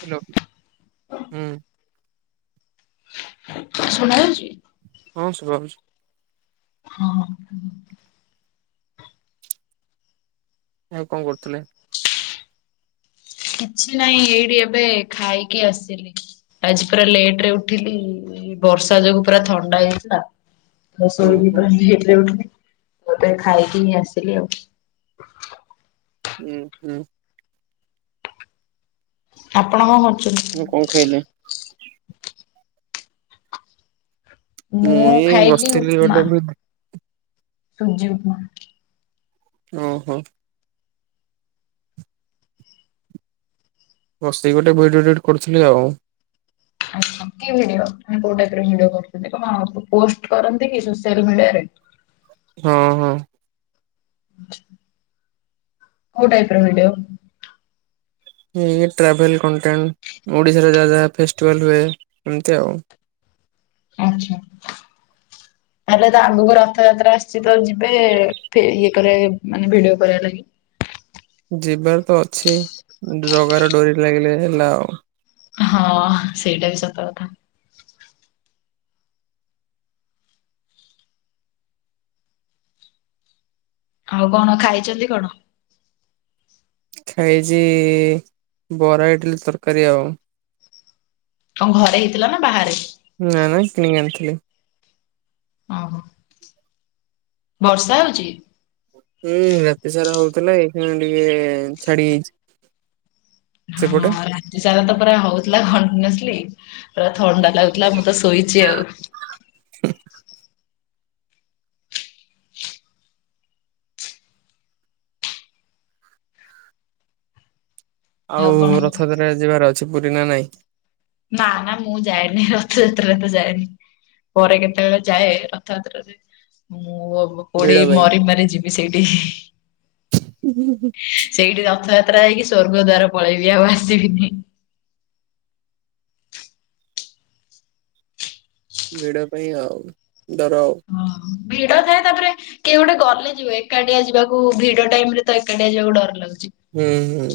Hello. ହୁଁ। ଶୁଣା ଯାଉଚି? ହଁ ଶୁଭା ହୋଉଚି। ହଁ [unintelligible] ଆଉ କଣ କରୁଥିଲେ? କିଛି ନାହିଁ ଏଇଠି ଏବେ ଖାଇକି ଆସିଲି। ଆଜି ପୁରା ଲେଟେ ରେ ଉଠିଲି ବର୍ଷା ଯୋଗୁଁ ପୁରା ଥଣ୍ଡା ହେଇଯାଇଥିଲା। [inaudible] ଶୋଇକି ଓହୋ [unintelligible] ଲେଟରେ ଉଠିଲି ତାପରେ ଖାଇକି ହିଁ ଆସିଲି ଆଉ। ଉଁ ହୁଁ। ଆପଣ କଣ କରୁଚନ୍ତି। [unintelligible] କଣ ଖାଇଲେ। ମୁଁ ଏଇ ଖାଇଲି ବସିଥିଲି ଗୋଟେ ଉପମା ଭିଡି ସୁଜି ଉପମା। ଓହୋ। ବସିକି ଗୋଟେ ଭିଡ଼ିଓ ଏଡିଟକରୁଥିଲି ଆଉ। ଆଛା କି ଭିଡିଓ ମାନେ କୋଉଟାଇରେ ଭିଡିଓ କରୁଛନ୍ତି କଣ ପୋଷ୍ଟ କରନ୍ତି କି ସୋସିଆଲ ମିଡିଆରେ। ହଁ ହଁ। କୋଉ ଟାଇପ୍ ର ଭିଡିଓ। ଟ୍ରାଭେଲ କଣ୍ଟେଣ୍ଟ ଓଡିଶାରେ ଯାହା ଯାହା ଫେଷ୍ଟିଭାଲ ହୁଏ ଏମିତି ଆଉ। ଆଚ୍ଛା। ହ। ହେହଲେ ତ ଆଗକୁ ରଥଯାତ୍ରା ଆସିଛି ତ ଯିବେ ଇଏ କରିବା ମାନେ ଭିଡିଓ କରିବା ଲାଗି। ଯିବାର ତ ଅଛି ଜଗାରେ ଡରି ଲାଗିଲେ ହେଲା ଆଉ। ହଁ ସେଇଟା ବି ସତ କଥା। ଆଉ କଣ ଖାଇଛନ୍ତି କଣ। ଖାଇଛି ବରା ଇଡିଲି ତରକାରୀ ଆଉ। କଣ ଘରେ ହେଇଥିଲା ନା ବାହାରେ। ନା ନା କିଣିକି ଆଣିଥିଲି। ଓହୋ। ବର୍ଷା ହଉଛି। ହୁଁ ରାତି ସାରା ହଉଥିଲା ଏଇ ଖିନା ଟିକେ ଛାଡି ଯାଇଛି। ହଁ ସେପଟେ। ରାତି ସାରା ତ ପୁରା ହଉଥିଲା କଣ୍ଟିନ୍ୟୁସଲି ପୁରା ଥଣ୍ଡା ଲାଗୁଥିଲା। ଲା ମୁଁ ତ ଶୋଇଛି ଆଉ। ହ ଆଉ କଣ କୁହ? ରଥଯାତ୍ରା ଯିବାର ଅଛି ପୁରୀ ନା ନାଇଁ। ନା ନା ମୁଁ ଯାଏନି ରଥଯାତ୍ରା ତ ଯାଏନି। ପରେ କେତେବେଳେ ଯାଏ ରଥଯାତ୍ରରେ ମୁଁ। ଭିଡ କୋଡେଇ ପାଇଁ। ମରି ମାର ଯିବି ସେଇଠି। ସେଇଠି ରଥଯାତ୍ରା ହେଇକି ସବର୍ଗ ଦ୍ଵାର ପଳେଇବି ଆଉ ଆସିବିନି। ଭିଡ ପାଇଁ ଆଉ ଧର ଆଉ। ଓ ଭିଡଓ ଥାଏ ତାପରେ କେହି ଗୋଟେ ଗଲେ ଯିବ ଏକାଠିଆ ଯିବାକୁ ଭିଡ ଟାଇମ ରେ ତ ଏକାଠିଆ ଯିବାକୁ ଡର ଲାଗୁଛି। ହୁଁ ହୁଁ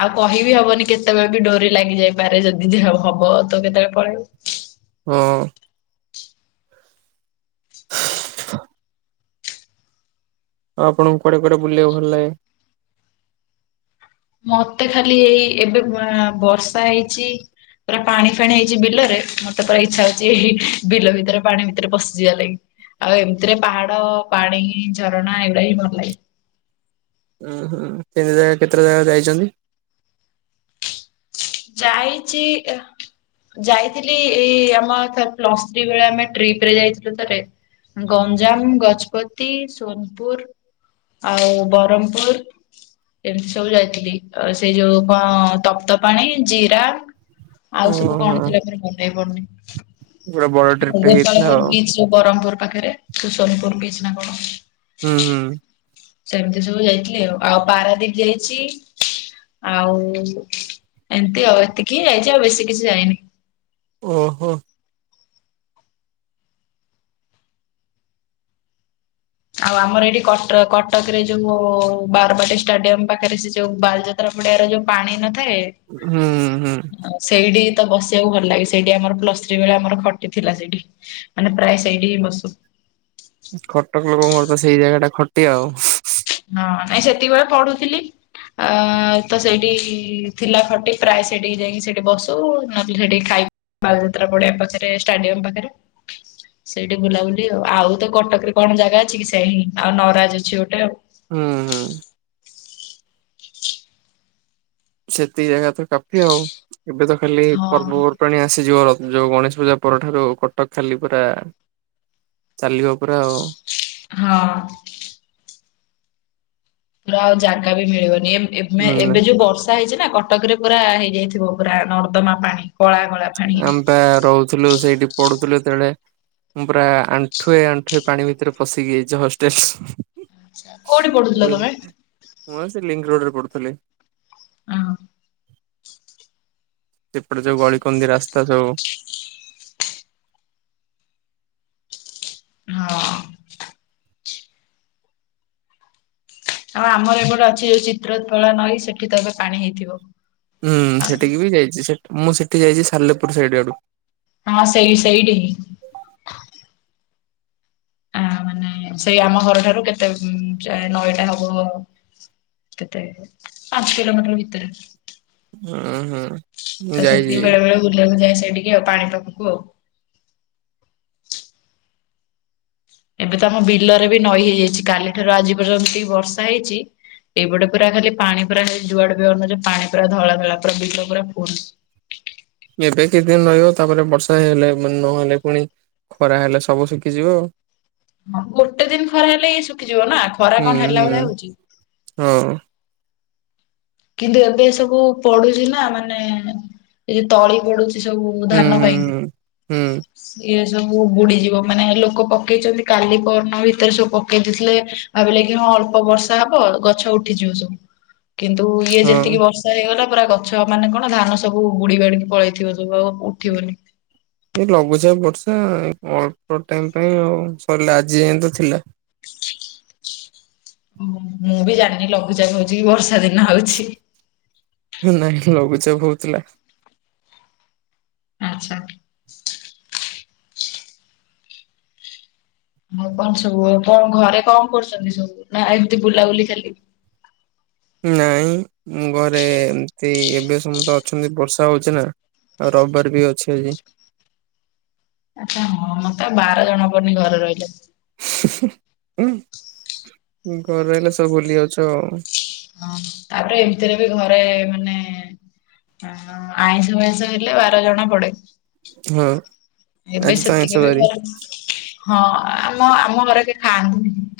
ଆଉ କହିବି ହବନି କେତେବେଳେ ବି ଡୋରି ଲାଗିଯାଇପାରେ ଯଦି ଯ ହବ ତ କେତେବେଳେ ପଳେଇବ। ହଁ। [inaudible] ଆଉ ଆପଣଙ୍କୁୁ କୁଆଡେ କୁଆଡେ ବୁଲିବାକୁ ଭଲ ଲାଗେ। ମତେ ଖାଲି ଏଇ ଏବେ ପୂରା ବର୍ଷା ହେଇଛି। ପୁରା ପାଣି ଫାଣି ହେଇଛି ବିଲରେ ମତେ ପୁରା ଇଚଛା ହଉଛି ଏଇ ବିଲ ଭିତରେ ପାଣି ଭିତରେ ପଶିଯିବା ଲାଗି। ଆଉ ଏମିତିରେ ପାହାଡ ପାଣି ଝରଣା ଏଗୁଡା ହିଁ ଭଲ ଲାଗେ। ଉୁଁ ହୁଁ ତିନି ଜାଗା କେତେ ଜାଗା ଯାଇଛନ୍ତି। ଯାଇଛି। ଯାଇଥିଲି ଏଇ ଆମ ଥର ପ୍ଲସ୍ ଥ୍ରୀ ବେଳେ ଆମେ ଟ୍ରିପ ରେ ଯାଇଥିଲୁ ଥରେ। ଗଞ୍ଜାମ ଗଜପତି ସୋନପୁର। ଆଉ ବରହମପୁର। ଏମିତି ସବୁ ଯାଇଥିଲି ଆଉ ସେ ଯୋଉ କଣ ତପ୍ତ ପାଣି। ଜିରାଗଂ ଆଉ ସବୁ ଓହୋ କଣ ଥିଲା ମୋର ମନେ ପଡୁନି। ପୁରା ବଡ ଟ୍ରିପ୍ ଆଉ ଟେ ହେଇଥିଲା ଗୋପାଳପୁର ଆଉ ବିଚ ବ୍ରହ୍ମପୁର ପାଖରେ ସୁ ସୋନପୁର ବିଚ୍ ନା କଣ। ହୁଁ ହୁଁ। ସେମିତି ସବୁ ଯାଇଥିଲି ଆଉ ଆଉ ପାରାଦ୍ୱୀପ ଯାଇଛି। ଆଉ ଏମିତି ଆଉ ଏତିକି ହିଁ ଯାଇଛି ଆଉ ବେଶୀ କିଛି ଯାଇନି। ଓହୋ। ଆଉ ଆମର ଏଇଠି କଟ କଟକ ରେ ଯୋଉ ବାରବାଟୀ ଷ୍ଟାଡିୟମ ପାଖରେ ସେ ଯୋଉ ବାଲଯାତ। ପଡିଆ ର ଯୋଉ ପାଣି ନଥାଏ। ହୁଁ ହୁଁ। ଉ ସେଇଠି ତ ବସିବାକୁ ଭଲ ଲାଗେ ସେଇଠି ଆମର ପ୍ଲସ ଥ୍ରୀ ବେ ଆମର ଖଟିଥିଲା ସେଇଠି। ମାନେ ପ୍ରାୟ ସେଇଠି ହିଁ ବସୁ। କଟକ ଲୋକଙ୍କର ତ ସେଇ ଜାଗା ଟା ଖଟି ଆଉ। ହଁ ନାଇଁ ସେତିକିବେଳେ ପଢୁଥିଲି। ଆ ତ ସେଇଠି ଥିଲା ଖଟି ପ୍ରାୟ ସେଠିକି ଯାଇକି ସେଠି ବସୁ ନହେଲେ ସେଠିକି ଖାଇ ବାଲିଯାତ୍ରା ପଡିଆ ପାଖରେ ଷ୍ଟାଡିୟମ ପାଖରେ। ସେଇଠି ବୁଲାବୁଲି ଆଉ ତ କଟକରେ କଣ ଜାଗା ଅଛି କି ସେଇ ଆଉ ନରାଜ ଅଛି ଗୋଟେ ଆଉ। ହୁଁ ହୁଁ। [inaudible] ସେତିକ ଜାଗା ତ କାଫି ଆଉ ଏବେ ତ ଖାଲି ହଁ ପର୍ବପର୍ବାଣିୀ ଆସିଯିବ ର ଯୋଉ ଗଣେଶ ପୂଜା ପରଠାରୁ କଟକ ଖାଲି ପରା ଚାଲିବ ପରା ଆଉ। ହଁ। ଆଉ ଜାଗା ବି ମିଳିବନି ଏ ହୁଁ ଏବେ ଯୋଉ ବର୍ଷା ହେଇଛି ନା କଟକ ରେ ପୁରା ହେଇଯାଇଥିବ ପୁରା ନର୍ଦ୍ଦମା ପାଣି କଳାକଳା ଆମେ ପା ରହୁଥିଲୁ ସେଇଠି ପଢୁଥିଲୁ ଯେତେବେଳେ। ମୁଁ ପୁରା ଆଣ୍ଠୁଏ ଆଣ୍ଠୁଏ ପାଣି ଭିତରେ ପଶିକି ଯାଇଛି ହଷ୍ଟେଲ। କୋଉଠି ପଡୁଥିଲ ତମେ? ମୁଁ ଆଉ ସେ ଲିଙ୍କ ରୋଡ଼ରେ ପଢୁଥିଲି। ଓ ହୋ। ସେପଟେ ଯୋଉ ଗଳିକନ୍ଦି ରାସ୍ତା ସବୁ ହଁ। ଆଉ ଆମର ଏପଟେ ଅଛି ଯୋଉ ଚିତ୍ରକଳା ନଈ ସେଠି ତ ଏବେ ପାଣି ହେଇଥିବ। ହୁଁ ସେଠିକି ବି ଯାଇଛି ମୁଁ ସେଠି ଯାଇଛି ସାଲେପୁର ସେଇ ଆଡୁ ହଁ ସେଇ ସେଇଠି ହିଁ। ଆ ମାନେ ସେଇ ଆମ ଘରଠାରୁ କେତେ ନଈଟା ହବ? କେତେ ପାଞ୍ଚ କିିଲୋ ମଟର ଭିତରେ। ଉଁ ହୁଁ ତ ମୁଁ ସେତିକି ଯାଇଛି ବେଳେ ବେଳେ ବୁଲିବାକୁ ଯାଏ ସେଇଠିକି ଆଉ ପାଣି ପାଖକୁ ଆଉ। ଏବେ ତ ଆମ ବିଲରେ ବି ନଈ ହେଇଯାଇଛି କାଲିଠାରୁ ଆଜି ପର୍ଯ୍ୟନ୍ତ ଯେମିତି ବର୍ଷା ହେଇଛି। ଏଇପଟେ ପୁରା ଖାଲି ପାଣି ପୁରାଇ ଯୁଆଡେ ଅନୁଅ ପାଣି ପୁରା ଧଳା ଧଳା ପୁରା ବିଲ ପୁରା ପୁଣି ଏବେ କିଛି ଦିନ ରହିବ ତାପରେ ବର୍ଷା ହେଇ ହେଲେ ନହେଲେ ପୁଣି ଖରା ହେଲେ ସବୁ ଶିଖିଯିବ ଆଉ। ହଁ ଗୋଟେ ଦିନ ଖରା ହେଲେ ଏଇ ଶୁଖିଯିବ ନା ଖରା ହୁଁ କଣ ହେଲା ହୁଁ ଭଳିଆ ହଉଛି। ହଁ। କିନ୍ତୁ ଏବେ ସବୁ ପଡୁଛି ନା ମାନେ ଏ ତଳି ପଡୁଛି। ସେ ସବୁ ହୁଁ ଧାନ ହୁଁ ପାଇଁ। ହୁଁ। ଇଏ ସବୁ ବୁଡିଯିବ ମାନେ ଲୋକ ପକେଇଛନ୍ତି କାଲି ପହର ଦିନ ଭିତରେ ସବୁ ପକେଇ ଦେଇଥିଲେ। ଆ ବ ଲ କି ହଁ ଅଳ୍ପ ବର୍ଷା ହବ ଗଛ ଉଠିଯିବ ସବୁ କିନ୍ତୁ ଇଏ ହୁଁ ହଁ ଯେତିକି ବର୍ଷା। ଗ ହେଇଗଲା ପୁରା ଗଛ ମାନେ କଣ ଧାନ ସବୁ ବୁଡି ବାଡିକି ପଳେଇଥିବ ସବୁ ଆଉ ଉଠିବନି। [inaudible] ଏ ଲଘୁଚାପ ବର୍ଷା ଅଳ୍ପ ଟାଇମ୍ ପାଇଁ ଆଉ ସରିଲା ଆଜି ଯିଏ ତ ଥିଲା। ହୁଁ ମୁଁ ବି ଜାଣିନି ଲଘୁଚା ହଉଛି ବର୍ଷା ଦିନେ। ହଉଛି। ନାଇଁ ଲଘୁଚାପ ହଉଥିଲା। ଆଚ୍ଛା। ଆଉ କଣ ସବୁ କଣ ଘରେ କଣ କରୁଛନ୍ତି ସବୁ ନା ଏମତି ବୁଲାବୁଲି ଖାଲି? ନାଇଁ ଘରେ ଏମତି ଏବେ ସମସ୍ତେ ଅଛନ୍ତି ବର୍ଷା ହଉଛି ନା ଆଉ ରବିବାର ବି ଅଛି ଆଜି। ଆଚ୍ଛା ହଁ ମତେ ବାର ଜଣ ପଡୁନି ଘରେ ରହିଲେ। ଉଁ, ଘର ହେଲେ ସବୁ ଭୁଲି ଯାଉଛ। ହଁ ତାପରେ ଏମିତିରେ ବି ଘରେ ମାନେ ଆଇଁଷ ମାଇଁଷ ହେଲେ ବାର ଜଣା ପଡେ। ହଁ। ଏବେ ଆଜି ତ ଆଇଁଷ ସେତିକି ବି ବାରି ଘର ହଁ ଆମ ଆମ ଘରେ କେ ଖାଆନ୍ତିନି।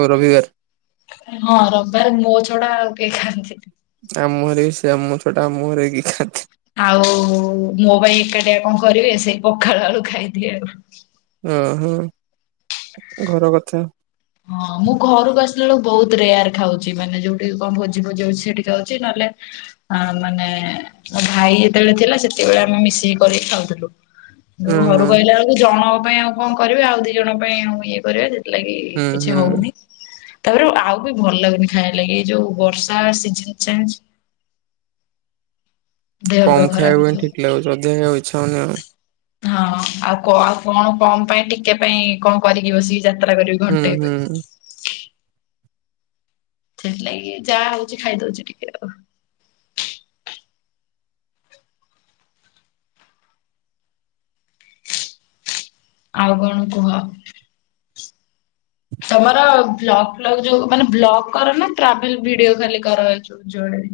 ଓ ରବିବାର। ହଁ ରବବାର ମୋ ଛଡା ଆଉ କେହି ଖାଆନ୍ତିନି। ଆମ ଘରେ ବି ସେ ଆମ ଛୋଟା ଆମ ଘରେ କିଏ ଖାଆନ୍ତିନି। ଆଉ ମୋ ପାଇଁ ଏକାଟିଆ କଣ କରିବେ ସେଇ ପଖାଳ ଆଳୁ ଖାଇଦିଏ ଆଉ। ଓହୋ ଘର କଥା। ହଁ ମୁଁ ଘରକୁ ଆସିଲା ବେଳକୁ ବହୁତ ରେୟାର ଖାଉଛି ମାନେ ଯୋଉଠି କଣ ଭୋଜି ଫୋଜି ହଉଛି ସେଠି ଖାଉଛି। ନହେଲେ ଆ, ମାନେ ମୋ ଭାଇ ଯେତେବେଳେ ଥିଲା ସେତେବେଳେ ଆମେ ମିଶିକି କରିକି ଖାଉଥିଲୁ। ହୁଁ ଯୋଉ ହୁଁ। ଘରୁକୁ ଆଇଲା ବେଳକୁ ଜଣଙ୍କ ପାଇଁ ଆଉ କଣ କରିବେ ଆଉ ଦି ଜଣଙ୍କ ପାଇଁ ଆଉ ଇଏ କରିବେ ସେଥିଲାଗି ହୁଁ କିଛି ହୁଁ ହଉନି। ତାପରେ ଆଉ ବି ଭଲ ଲାଗୁନି ଖାଇବା ଲାଗି ଏ ଯୋଉ ବର୍ଷା ସିଜନ୍ ଚାଲିଛି। ଦେହ ଫେହ କମ ଖାଇବାକୁ ଖରାପ ପାଇଁ ହେଇଯିବ। ଠିକ୍ ଲାଗୁଛି ଅଧିକ ଖାଇବାକୁ ଇଚ୍ଛା ହଉନି ଆଉ। ହଁ ଆଉ କ-ଆଉ କଣ କମ ପାଇଁ ଟିକେ ପାଇଁ କଣ କରିକି ବସିକି ଯାତ୍ରା କରିବି ହୁଁ ଘଣ୍ଟେ ଉପରେ। ହୁଁ। ସେଥିଲାଗି ଯାହା ହଉଛି ଖାଇଦଉଛି ଟିକେ ଆଉ। ଆଉ କଣ କୁହ? ହ ତୋମର ବ୍ଲଗ୍ ଫ୍ଲଗ ଯୋଉ ମାନେ ବ୍ଲଗ୍ କରନା ଟ୍ରାଭେଲ୍ ଭିଡିଓ ଖାଲି କରାହଉଛୁ? ଜଣେ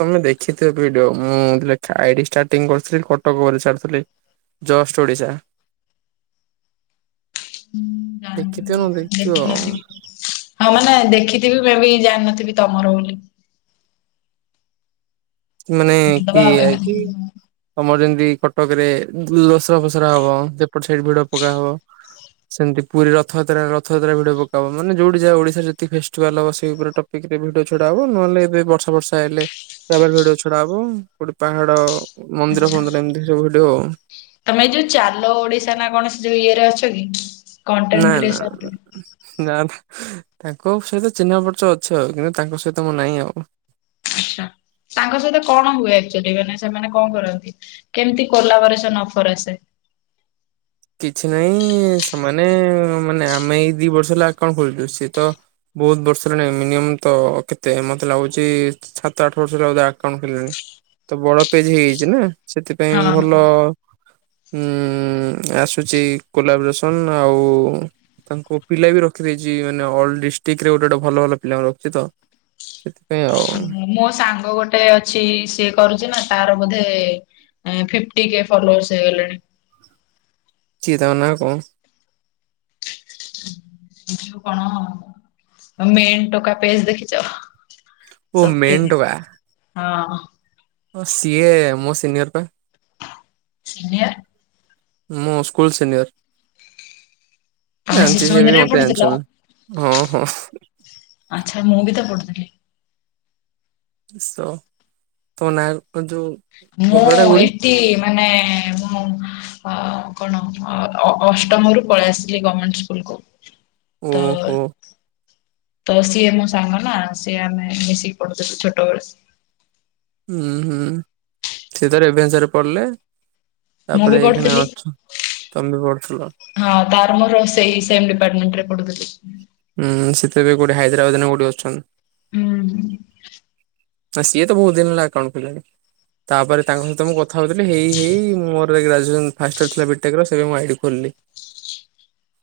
ତୋମେ ଦେଖିଥିବ ଭିଡିଓ ମୁଁ [unintelligible] ଆଇଡି ଷ୍ଟାର୍ଟିଂ କରିଥିଲି କଟକ କରି ଛାଡିଥିଲି। ଜଷ୍ଟ ଓଡ଼ିଶା। [unintelligible] ନ ଦେଖିଥିବ। ଦେଖିନଥିବି। ହଁ ମାନେ ଦେଖିଥିବି, ମେ ବି ଜାଣିନଥିବି ତୋମର ବୋଲି। ମାନେ ଦେଖିଦବା ଆଉ ଏବେ ପିଆଇପି ତୋମର ଯେମତି କଟକ ରେ ଦଶରା ଫସରା ହବ। ସେପଟ ସାଇଡ ଭିଡିଓ ପକା ହବ। ସେମିତି ପୁରୀ ରଥଯାତ୍ରା, ରଥଯାତ୍ରା ଭିଡିଓ ପକାହବ। ମାନେ ଯୋଉଠି ଯାହା ଓଡିଶାରେ ଯେତିକ ଫେଷ୍ଟିଭାଲ ହବ ସେଇ ଉପରେ ଟ ଦେଖିତେ ଭିଡିଓ ଛଡା ହବ ନହେଲେ ଏବେ ବର୍ଷା ବର୍ଷା ହେଲେ ଟ୍ରାଭେଲ୍ ଭିଡିଓ ଛଡା ହବ। କୋଉଠି ପାହାଡ ମନ୍ଦିର ଫନ୍ଦିର ଏମିତି ସବୁ ଭିଡିଓ। ତୋମେ ଏ ଯୋଉ ଚାଲ ଓଡିଶା ନା କୌଣସି ଯୋଉ ଇଏ ରେ ଅଛ କି ନା କଣ୍ଟେଣ୍ଟ ନା କ୍ରିଏସନରେ? ନା ତ ତାଙ୍କ ସହିତ ଚିହ୍ନା ପରଚୟ ଅଛି ଆଉ। କିନ୍ତୁ ତାଙ୍କ ସହିତ ମୁଁ ନାହିଁ ଆଉ। ଆଚ୍ଛା। ତାଙ୍କ ସହିତ କଣ ହୁଏ ଏକ୍ଚୁଲି ମାନେ ସେମାନେ କଣ କରନ୍ତି? କେମିତି କଲାବୋରେସନ ଅଫର୍ ଆସେ? କିଛି ନାହିଁ ସେମାନେ ମାନେ ଆମେ ଏଇ ଦି ବର୍ଷ ହେଲା ଆକାଉଣ୍ଟ ଖୋଲିଚୁ। ସିଏ ତ ବହୁତ ବର୍ଷ ର ନାଇ ମିନିୟମ ତ କେତେ ମୋତେ ଲାଗୁଛି ସାତ ଆଠ ବର୍ଷ ର ବୋଧେ ଆକାଉଣ୍ଟ ଖୋଲିଲେଣି। ତ ବଡ ପେଜ୍ ହେଇଯାଇଚି ନା ସେଥିପାଇଁ ହଁ ହଁ। ଭଲ ଉଁ, ଆସୁଚି କୋଲାବ୍ରେସନ ଆଉ ତାଙ୍କୁ ପିଲା ବି ରଖିଦେଇଚି ମାନେ ଅଲ ଡିଷ୍ଟ୍ରିକ୍ଟ ରେ ଗୋଟେ ଗୋଟେ ଭଲ ଭଲ ପିଲା ରଖିଚି ତ। ସେଥିପାଇଁ ଆଉ। ମୋ ସାଙ୍ଗ ଗୋଟେ ଅଛି ସିଏ କରୁଚି ନା ତାର ବୋଧେ ଏଁ ଫିଫ୍ଟି କେ ଫଲୋର୍ସ ହେଇଗଲେଣି। ଛି ତାଙ୍କ ନାଁ କଣ? [unintelligible] କଣ ତ ମେନ୍ ଟୋକା ପେଜ୍ ଦେଖିଚ? ଓ ସତ୍ୟଜିତ, ହଁ। ଓ ସିଏ ମୋ ସିନିୟର୍ ପା। ସିନିୟର୍? ମୋ ସ୍କୁଲ ସିନିୟର୍। ତମେ ଜାଣିଚି ଶିଶୁ ସିଏ ବି ମନ୍ଦିରରେ ମୋତେ ପଢୁଥିଲ ଜାଣିଛନ୍ତି ହଁ ହଁ। ଆଚ୍ଛା, ମୁଁ ବି ତ ପଢ଼ୁଥିଲି। ବ୍ୟସ୍ତ। ତମ ନାଁ କଣ ଯୋଉ ମୁଁ ଘରଟା କୋଉଠି? ଏଠି ମାନେ ମୁଁ ଅ କଣ ଅ-ଅ-ଅଷ୍ଟମରୁ ପଳେଇ ଆସିଥିଲି ଗମେଣ୍ଟ ସ୍କୁଲକୁ। ତ ଓହୋ ତ ସିଏ ମୋ ସାଙ୍ଗ ନା, ସିଏ ଆମେ ମିଶିକି ପଢୁୁଥିଲୁ ଛୋଟବେଳେ। ହୁଁ ହୁଁ। ସିଏ ତ ରେଭେନ୍ସାରେ ପଢ଼ିଲେ ମୁଁ ବି ତାପରେ ଏଇଖିଣା ପଢୁଥିଲି ଅଛୁ, ତମ ବି ପଢ଼ୁଥିଲ? ହଁ ତାର ମୋର ସେଇ ସେମ୍ ଡିପାର୍ଟମେଣ୍ଟରେ ପଢୁଥିଲୁ। ହୁଁ। ସିଏ ତ ଏବେ କୋଉଟି ହାଇଦ୍ରାବାଦରେ ନା କୋଉଠି ଅଛନ୍ତି। ହୁଁ ହୁଁ। ନା ସିଏ ତ ବହୁତ ଦିନ ହେଲା ଆକାଉଣ୍ଡ ଖୋଲିଲେଣି। ତାପରେ ତାଙ୍କ ସହିତ ମୁଁ କଥା ହଉଥିଲି, ହେଇ ହେଇ ମୁଁ ମୋର ଏଇ ଗ୍ରାଜୁଏସନ୍ ଫାଷ୍ଟ ଇୟର ଥିଲା ବି ଟେକ୍ ର ସେବେ ମୁଁ ଆଇଡି ଖୋଲିଲି। [inaudible]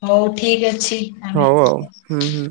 ହଉ ଠିକ ଅଛି, ଆମେ ହଉ ଆଉ [unintelligible] ହୁଁ ହୁଁ।